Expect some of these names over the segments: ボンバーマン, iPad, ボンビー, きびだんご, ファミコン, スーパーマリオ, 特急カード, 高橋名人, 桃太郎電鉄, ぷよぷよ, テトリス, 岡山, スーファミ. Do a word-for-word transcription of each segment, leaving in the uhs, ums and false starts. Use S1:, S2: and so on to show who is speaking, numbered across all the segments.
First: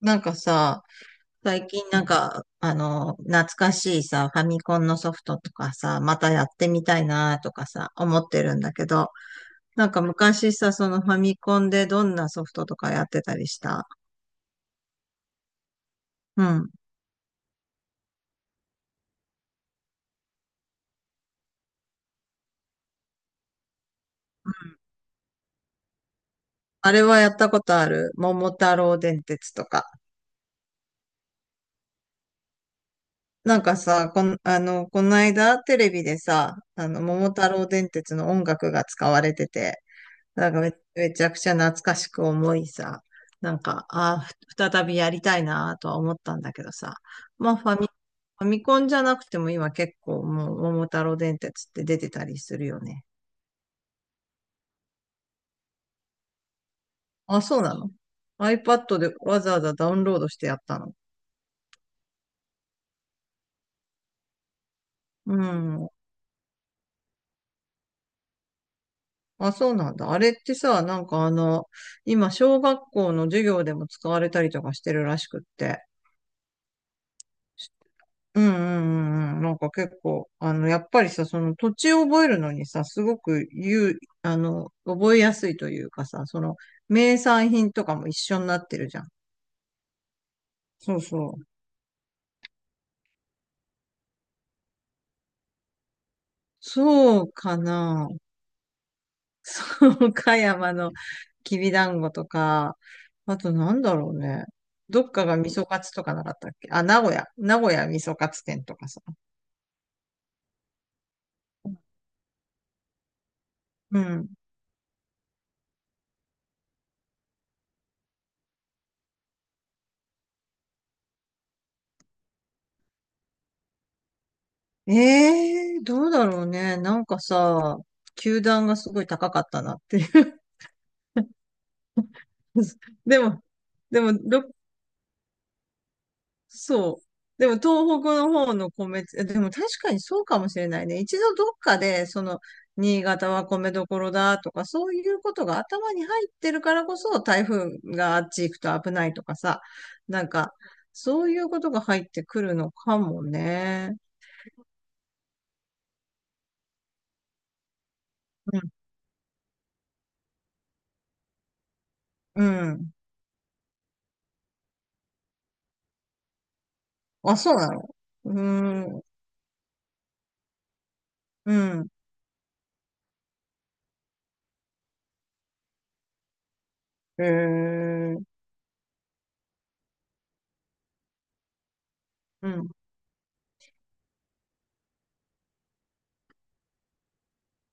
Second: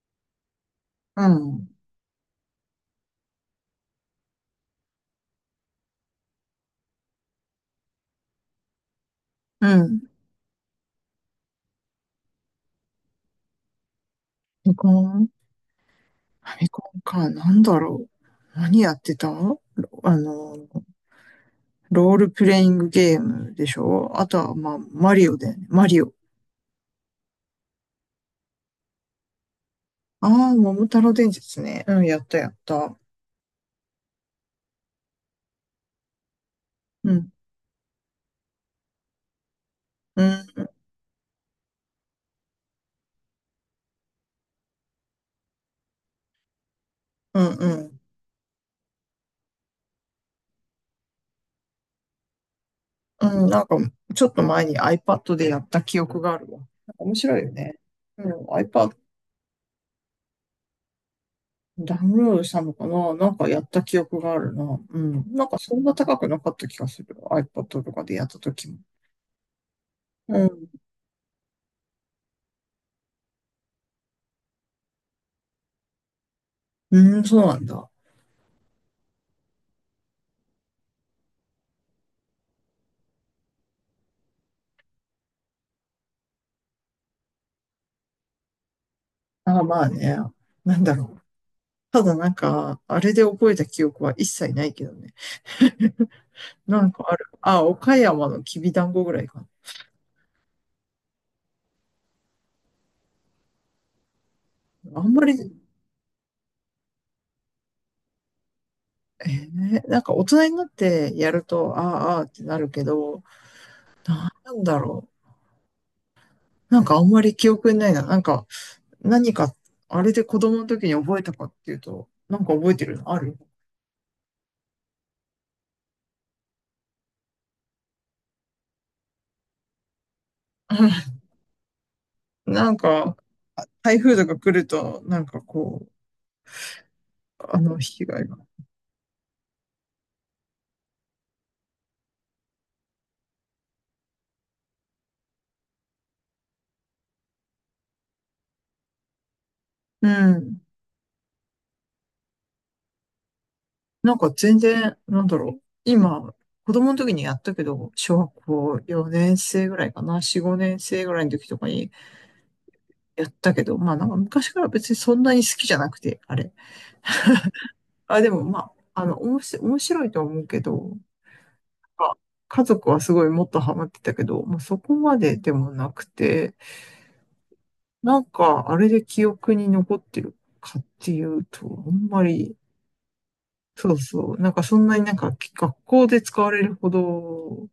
S1: なんかさ、
S2: う
S1: 最
S2: ん。
S1: 近なんか、あの、懐かしいさ、ファミコンのソフトとかさ、またやってみたいなとかさ、思ってるんだけど、
S2: う
S1: なんか
S2: ん。
S1: 昔さ、そのファミコンでどんなソフトとかやってたりした。
S2: ファミコンフ
S1: う
S2: ァミ
S1: ん。
S2: コンか。なんだろう。何やってたロあの、ロールプレイングゲームでしょ。あとは、まあ、マリオだよね。マリオ。
S1: あれはやったことある。桃太郎電鉄とか。
S2: ああ、桃太郎電鉄ね。うん、やったやった。
S1: なんかさ、こん、あの、この間テレビでさ、あの、
S2: う
S1: 桃
S2: ん。
S1: 太郎電鉄の音楽が使われてて、
S2: う
S1: なんか
S2: ん。
S1: め、めちゃくちゃ懐かしく思いさ、なんか、ああ、ふ再びやりたいなとは思ったんだけどさ、
S2: う
S1: まあ
S2: ん。
S1: ファ
S2: う
S1: ミ、
S2: ん。
S1: ファミコンじゃなくても今結構もう桃太郎電鉄って出てたりするよね。
S2: うん、なんか、ちょっと前に iPad でやった記憶があるわ。なんか面白い
S1: あ、
S2: よ
S1: そうな
S2: ね。
S1: の？
S2: うん、iPad、
S1: iPad でわざわざダウンロードしてやったの。
S2: ダウンロードしたのかな。なんかやった記憶があるな。うん。
S1: う
S2: なんかそん
S1: ん。
S2: な高くなかった気がする。iPad とかでやった時も。
S1: あ、そうなんだ。あれっ
S2: う
S1: て
S2: ん。
S1: さ、なんかあの、今小学校の授業でも使われたりとかしてるらしくって。
S2: うーん、そうなんだ。
S1: うん、うん、うん、うん。なんか結構、あの、やっぱりさ、その土地を覚えるのにさ、すごく言う、あの、覚えやすいというかさ、その、名産品とかも一緒になってるじゃん。
S2: ああ、まあね。なんだ
S1: そう
S2: ろう。
S1: そう。
S2: ただなんか、あれで覚えた記憶は一切ないけどね。なんかあ
S1: そ
S2: る。
S1: うか
S2: あ、岡
S1: な。
S2: 山のきびだんごぐらいか
S1: そう、岡山のきびだんごとか、あとなんだろうね。
S2: な。
S1: ど
S2: あん
S1: っ
S2: ま
S1: か
S2: り、
S1: が味噌カツとかなかったっけ？あ、名古屋。名古屋味噌カツ店とかさ。
S2: えーなんか大人になってやると、ああ、ああってなるけど、
S1: うん。
S2: なんだろう。なんかあんまり記憶にないな。なんか、何か、あれで子供の時に覚えたかっていうと、なんか覚えてるのある？
S1: ええー、どうだろうね。なんかさ、球団がすごい高かったなっていう。
S2: なん か、
S1: でも、
S2: 台
S1: でも、
S2: 風とか
S1: ど、
S2: 来ると、なんかこう、
S1: そう。でも、
S2: あの
S1: 東
S2: 被
S1: 北
S2: 害
S1: の
S2: が。
S1: 方の米って、えでも確かにそうかもしれないね。一度どっかで、その、新潟は米どころだとか、そういうことが頭に入ってるからこそ、台風があっち行くと危ないとかさ、
S2: う
S1: なんか、
S2: ん。
S1: そういうことが入ってくるのかもね。
S2: なんか全然、なんだろう。今、子供の時にやったけど、小学校よねん生ぐらいかな、よん、ごねん生ぐらいの時とかに
S1: うん。うん。
S2: やったけど、まあなんか昔から別にそんなに好きじゃなくて、あれ。
S1: あ、そうなの。
S2: あ、で
S1: う
S2: もま
S1: ー
S2: あ、
S1: ん。
S2: あの、おもし、面白いと思うけど、
S1: うん。
S2: あ家族はすごいもっとハマってたけど、まあそこまででもなくて、
S1: へえ。
S2: なんかあれで記憶に残ってるかっていうと、あんま
S1: う
S2: り、
S1: ん。
S2: そうそう、なんかそんなになんか学校で使われるほど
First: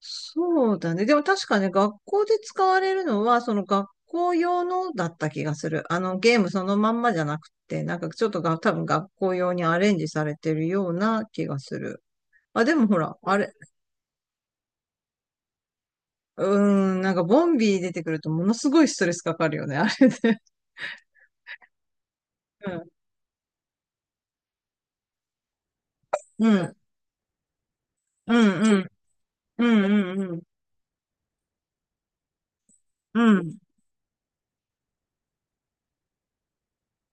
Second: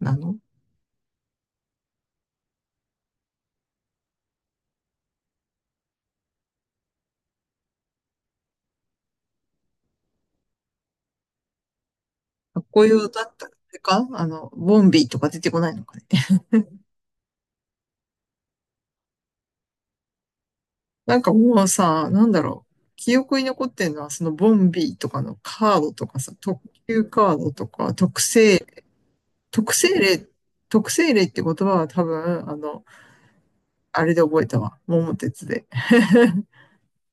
S2: なの？
S1: うだね。でも確かね、学校で使われるのは、その学校用のだった気がする。あの、ゲームそのまんまじゃなくて、なんかちょっとが、多分学校用にアレンジされてるような気がする。
S2: かっ
S1: あ、で
S2: こ
S1: もほ
S2: よ
S1: ら、
S2: だっ
S1: あ
S2: たら、
S1: れ、
S2: あれかあの、ボンビーとか出てこないのかね。
S1: うーん、なんかボンビー出てくるとものすごいストレスかかるよね、あれで。
S2: なんかもうさ、なんだろ
S1: う
S2: う。
S1: ん、
S2: 記憶に残ってるのは、そのボンビーとかのカードとかさ、
S1: う
S2: 特
S1: ん、
S2: 急カードとか、特
S1: うん、
S2: 性、
S1: うん、う
S2: 特
S1: ん、
S2: 性
S1: う
S2: 例、
S1: ん、うん。
S2: 特性例って言葉は多分、あの、
S1: うん。
S2: あれで覚えたわ。桃鉄で。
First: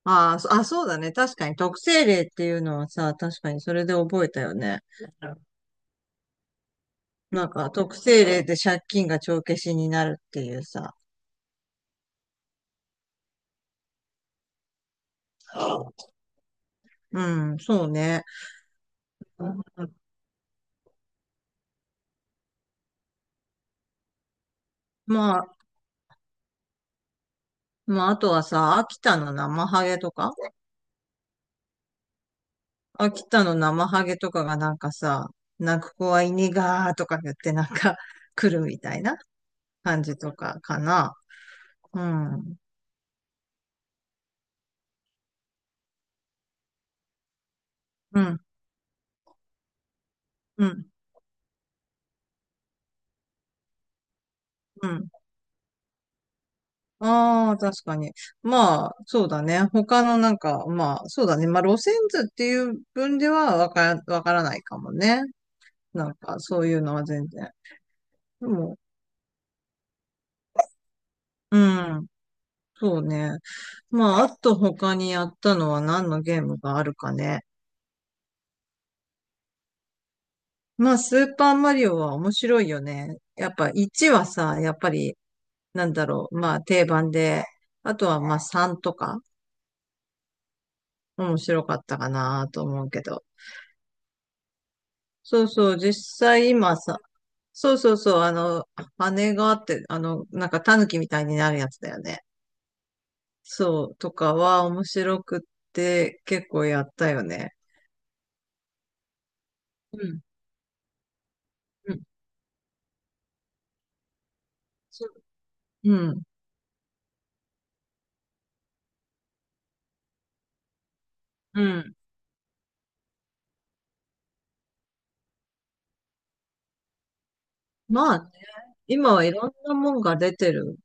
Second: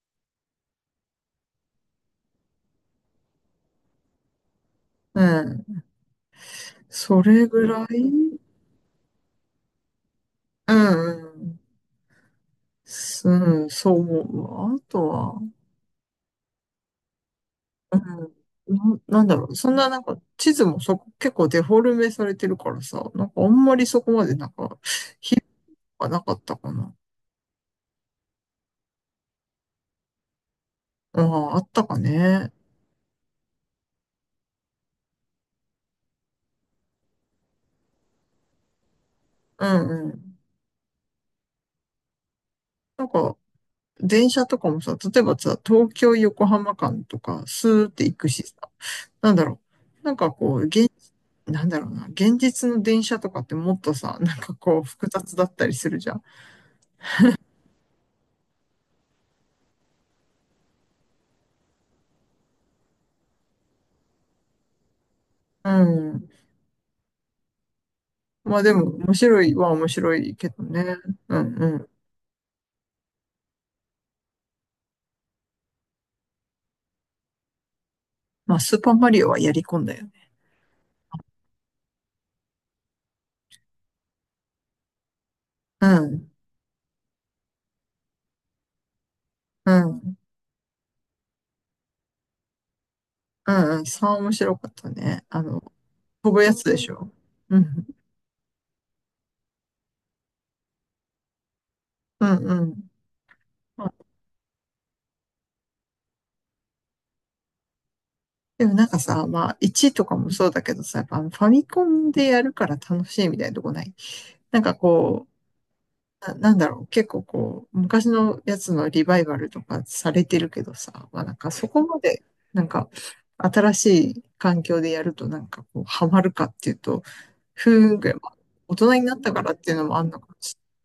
S1: あー、そあ、そうだね。確かに特性例っていうのはさ、確かにそれで覚えたよね。
S2: うん。それ
S1: なん
S2: ぐ
S1: か
S2: ら
S1: 特定
S2: い。
S1: 例で借金が帳消しになるっていう
S2: う
S1: さ。
S2: ん、うん。すうん、そう思うわ。あとは、
S1: うん、そう
S2: う
S1: ね。
S2: ん、ななんだろう。そんななんか地図もそこ結構デフォルメされてるからさ、なんかあんまりそこまでなんか、
S1: まあ、
S2: あなかったかな。
S1: まあ、あとはさ、秋田の生ハゲとか
S2: ああ、あったかね。
S1: 秋田の生ハゲとかがなんかさ、泣く子は犬がーとか言ってなんか 来るみたいな
S2: うん
S1: 感
S2: う
S1: じと
S2: ん。
S1: かかな。うん、
S2: なんか電車とかもさ、例えばさ、東京横浜間とかスーって行
S1: う
S2: く
S1: ん、
S2: しさ、なんだろう。なんかこう、
S1: うん、
S2: 現、なんだろうな。現実の電車とかってもっとさ、なんかこう
S1: う
S2: 複
S1: ん。
S2: 雑だったりするじゃん。
S1: ああ、確かに。まあ、そうだね。他のなんか、まあ、そうだね。まあ、路線図っていう分ではわから、わからないかもね。
S2: う
S1: なん
S2: ん。
S1: か、そういうのは全然。で
S2: まあで
S1: も、
S2: も面白いは面白いけどね。うん
S1: う
S2: うん。
S1: ん、そうね。まあ、あと他にやったのは何のゲームがあるかね。
S2: まあスーパーマリオはやり込んだよ。
S1: まあ、スーパーマリオは面白いよね。やっぱいちはさ、やっぱり、な
S2: う
S1: んだろ
S2: ん、
S1: う、まあ定番で、あとはまあさんとか、
S2: うん、
S1: 面白かったかなと思うけど。
S2: うん、うん、さ面白かったね。あ
S1: そう
S2: の、
S1: そう、実
S2: 飛ぶ
S1: 際
S2: やつで
S1: 今
S2: し
S1: さ、
S2: ょ。う
S1: そう
S2: ん、
S1: そうそう、あの、羽があって、あの、なんか狸みたいになるやつだよね。
S2: うん、うん。ま
S1: そ
S2: あ
S1: う、とかは面白くって結構やったよね。
S2: でもなんかさ、まあ、いちと
S1: う
S2: か
S1: ん。
S2: もそうだけどさ、やっぱあのファミコ
S1: うん。
S2: ンでやるから楽しいみたいなとこない？なんか
S1: そう。
S2: こ
S1: うん。
S2: う、な、なんだろう、結構こう、昔のやつのリバイバルとかされてるけどさ、まあなんか
S1: う
S2: そこ
S1: ん。
S2: まで、なんか、新しい環境でやるとなんかこう、ハマるかっていうと、ふーんぐ
S1: ま
S2: らい、ま
S1: あ、
S2: あ大人に
S1: 今
S2: なっ
S1: は
S2: た
S1: い
S2: か
S1: ろん
S2: らって
S1: な
S2: いうの
S1: も
S2: も
S1: ん
S2: あん
S1: が
S2: のかも
S1: 出て
S2: しれ
S1: る。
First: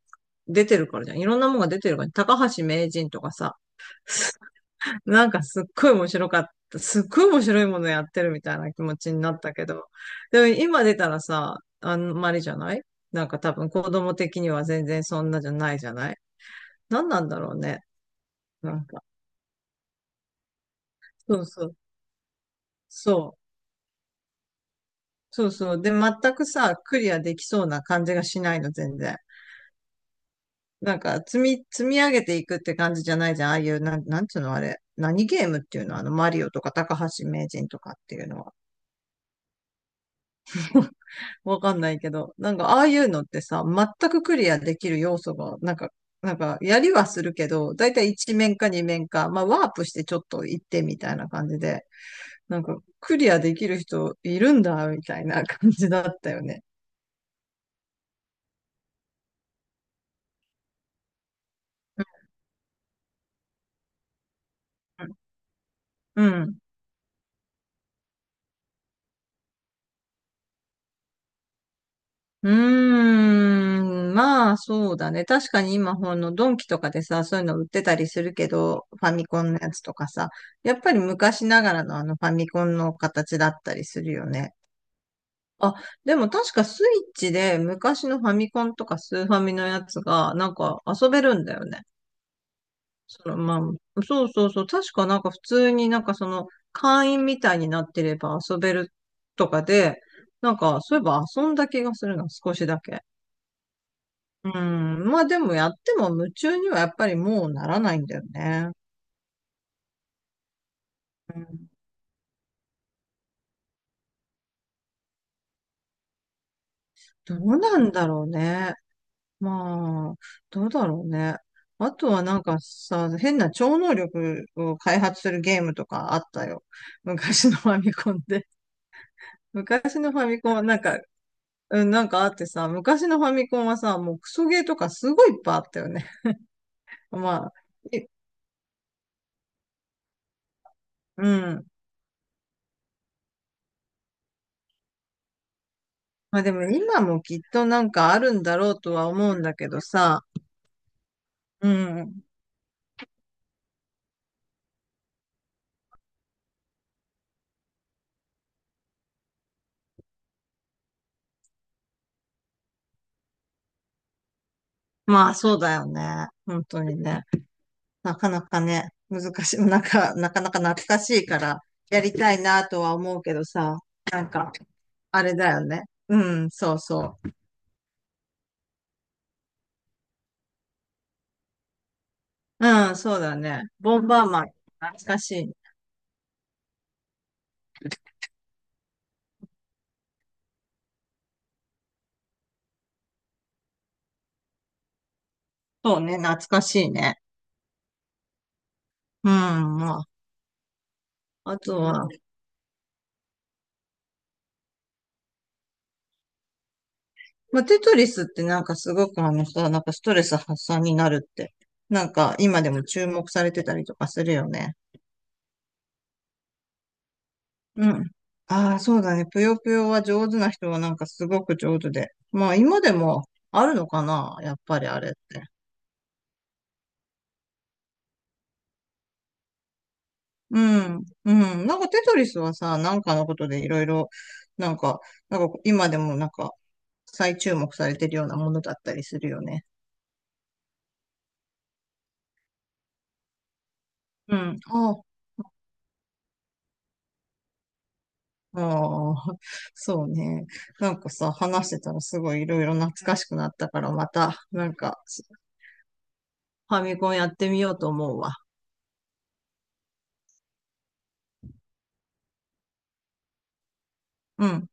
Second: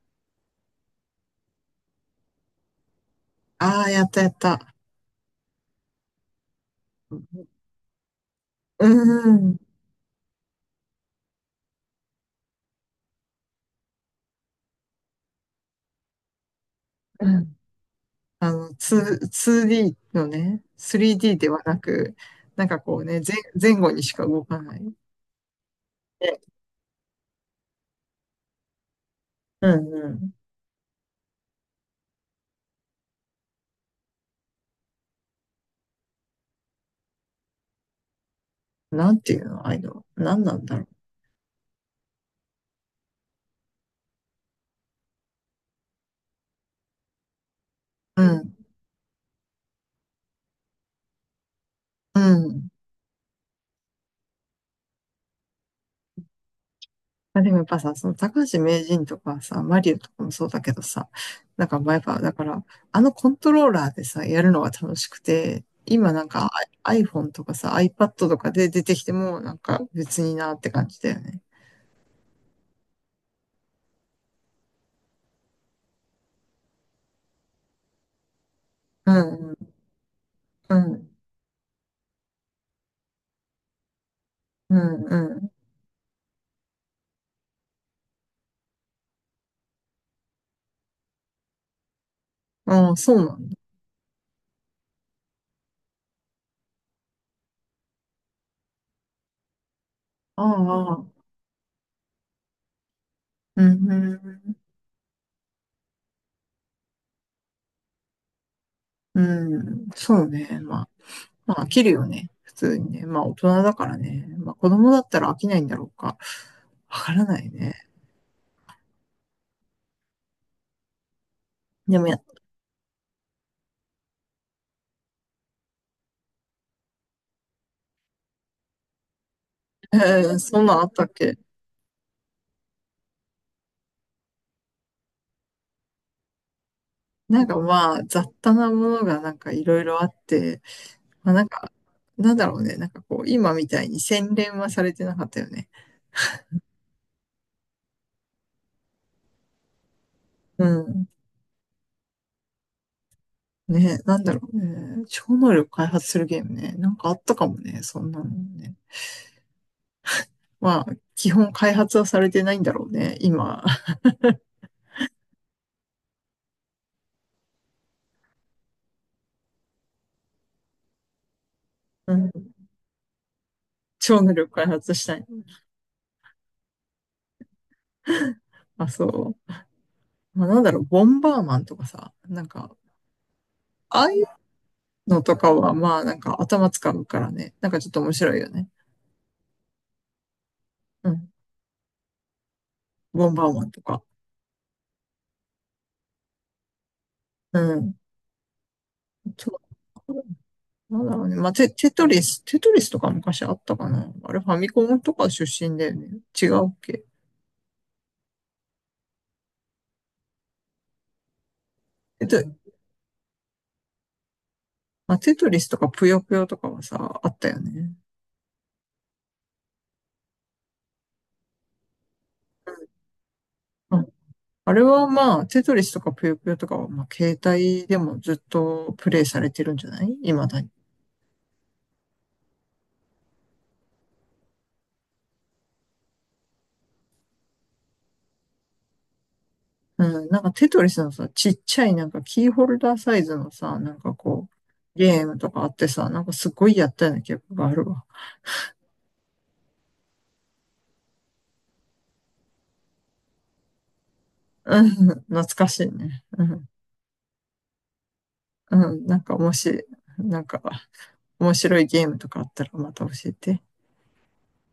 S1: 出てるからじゃん。いろんなもんが出てるからね。高橋名人とかさ、
S2: ない。ああ、やったやった。
S1: なんかすっごい面白かった。すっごい面白いものやってるみたいな気
S2: う
S1: 持ちになった
S2: ん、
S1: けど。でも今出たらさ、あんまりじゃない？なんか多分子供的には全然そんなじゃないじゃない？何なん
S2: う
S1: だろ
S2: ん。
S1: うね。
S2: あの、
S1: な
S2: に、
S1: んか。
S2: ツーディー のね、スリーディー
S1: そう
S2: では
S1: そう。
S2: なく、なんかこうね、
S1: そう。
S2: 前、前後にしか動かない。
S1: そうそう。で、全
S2: で、
S1: くさ、クリアできそうな感じがしないの、全然。
S2: うんうん。
S1: なんか、積み、積み上げていくって感じじゃないじゃん。ああいう、なん、なんつうのあれ。何ゲームっていうの、あの、マリオとか高橋名人とかっていうのは。
S2: なんていうの、ああいうの。何なんだろう。
S1: わかんないけど。なんか、ああいうのってさ、全くクリアできる要素が、なんか、なんか、やりはするけど、だいたい
S2: う
S1: いちめん
S2: ん、
S1: 面かにめん面か、まあ、ワープしてちょっと行ってみたいな感じで、
S2: う
S1: なん
S2: ん。
S1: か、クリアできる人いるんだ、みたいな感じだったよね。
S2: あ、でもやっぱさ、その高橋名人とかさ、マリオとかもそうだけどさ、なんかまあやっぱ、だから、あのコントローラーでさ、やるのが楽しくて、今
S1: う
S2: なん
S1: ん。う
S2: か
S1: ん。
S2: I- アイフォン とかさ、iPad とかで出てきても、なんか別になって感じだよね。
S1: うーん、まあそうだね。確かに今、ほんのドンキとかでさ、そういうの売ってたりするけど、フ
S2: う
S1: ァミコ
S2: ん、う
S1: ンのや
S2: ん、
S1: つとかさ、や
S2: う
S1: っぱり
S2: ん、
S1: 昔ながらのあのファミコンの形だったりするよね。
S2: うん、うん。
S1: あ、でも確かスイッチで昔のファミコンとかスーファミのやつがなんか遊べるんだよね。
S2: ああ、そう
S1: そ
S2: な
S1: の
S2: んだ。
S1: まあ、そうそうそう。確かなんか普通になんかその会員みたいになってれば遊べるとかで、
S2: あ
S1: なんか
S2: あ、
S1: そういえ
S2: あ
S1: ば
S2: あ、
S1: 遊んだ気がするな、少しだけ。
S2: うん、う
S1: う
S2: ん、
S1: ん。まあでもやっても夢中にはやっぱりもうならないんだよね。
S2: うん、そうね。まあ、
S1: う
S2: まあ、飽
S1: ん。
S2: きるよね。普通にね。まあ、大人だからね。まあ、子供だったら飽きないんだろうか。わから
S1: ど
S2: ない
S1: う
S2: ね。
S1: なんだろうね。まあ、どうだろうね。あ
S2: でも
S1: と
S2: や、
S1: はなんかさ、変な超能力を開発するゲームとかあったよ。昔のファミコンで。昔のファ ミコン
S2: そ
S1: は
S2: んな
S1: な
S2: ん
S1: ん
S2: あっ
S1: か、
S2: たっけ？
S1: うん、なんかあってさ、昔のファミコンはさ、もうクソゲーとかすごいいっぱいあったよね。
S2: な
S1: ま
S2: ん
S1: あ、
S2: かまあ、
S1: い
S2: 雑多なものがなんかいろいろあって、
S1: う
S2: まあなん
S1: ん。
S2: か、なんだろうね。なんかこう、今みたいに洗練はされてなかったよね。
S1: まあでも今もきっとなんかあるんだろうとは思うんだけどさ、
S2: うん。
S1: うん。
S2: ね、なんだろうね。超能力開発するゲームね。なんかあったかもね。そんなのね。まあ、基本開発はされてないんだろうね、今。
S1: まあ、そうだよね。本当にね。なかなかね、難しい。なんか、なかなか懐かしいから、や
S2: う
S1: り
S2: ん。
S1: たいなとは思うけどさ、
S2: 超
S1: なん
S2: 能力
S1: か、
S2: 開発した
S1: あ
S2: い。
S1: れだよね。うん、そうそう。
S2: あ、そう。まあ、なんだろう、ボンバーマンとかさ、なんか、
S1: うん、そうだね。ボ
S2: あ
S1: ン
S2: あ
S1: バ
S2: いう
S1: ーマン、懐か
S2: の
S1: し
S2: とか
S1: い。
S2: は、まあ、なんか頭使うからね、なんかちょっと面白いよね。うん。ボンバーマンとか。
S1: そうね、懐かしいね。
S2: うん。
S1: う
S2: そ
S1: ん、ま
S2: う。なんだろうね。ま
S1: あ、
S2: あ、
S1: あ
S2: テ、
S1: と
S2: テト
S1: は、
S2: リス、テトリスとか昔あったかな。あれ、ファミコンとか出身だよね。違うっけ？
S1: まあ、テトリスってなんかすごくあのさ、なんかストレス発散になるって、なん
S2: えっ
S1: か
S2: と、
S1: 今でも注目されてたりとかするよね。
S2: まあ、テトリスとかぷよぷよとかはさ、あったよ
S1: う
S2: ね。
S1: ん。ああ、そうだね。ぷよぷよは上手な人はなんかすごく上手で。まあ今でもあるの
S2: う
S1: か
S2: ん。
S1: な、やっ
S2: あ
S1: ぱ
S2: れ
S1: りあ
S2: は
S1: れっ
S2: ま
S1: て。
S2: あ、テトリスとかぷよぷよとかは、まあ、携帯でもずっとプレイされてるんじゃない？未だ
S1: う
S2: に。
S1: ん。うん。なんかテトリスはさ、なんかのことでいろいろ、なんか、なんか今でもなんか再注目されてるようなものだったりするよね。
S2: うん、なんかテトリスのさ、ちっちゃいなんかキーホルダーサイズのさ、なんか
S1: う
S2: こ
S1: ん。あ
S2: う、
S1: あ。
S2: ゲームとかあってさ、なんかすごいやったような記憶があるわ。
S1: ああ、そうね。なんかさ、話してたらすごいいろいろ懐かしくなったから、また、なん
S2: うん、
S1: か、
S2: 懐かしいね。うん、
S1: ファミコンやってみようと思うわ。
S2: うん、なんかもし、なんか面白いゲームとかあったらまた教えて。
S1: うん。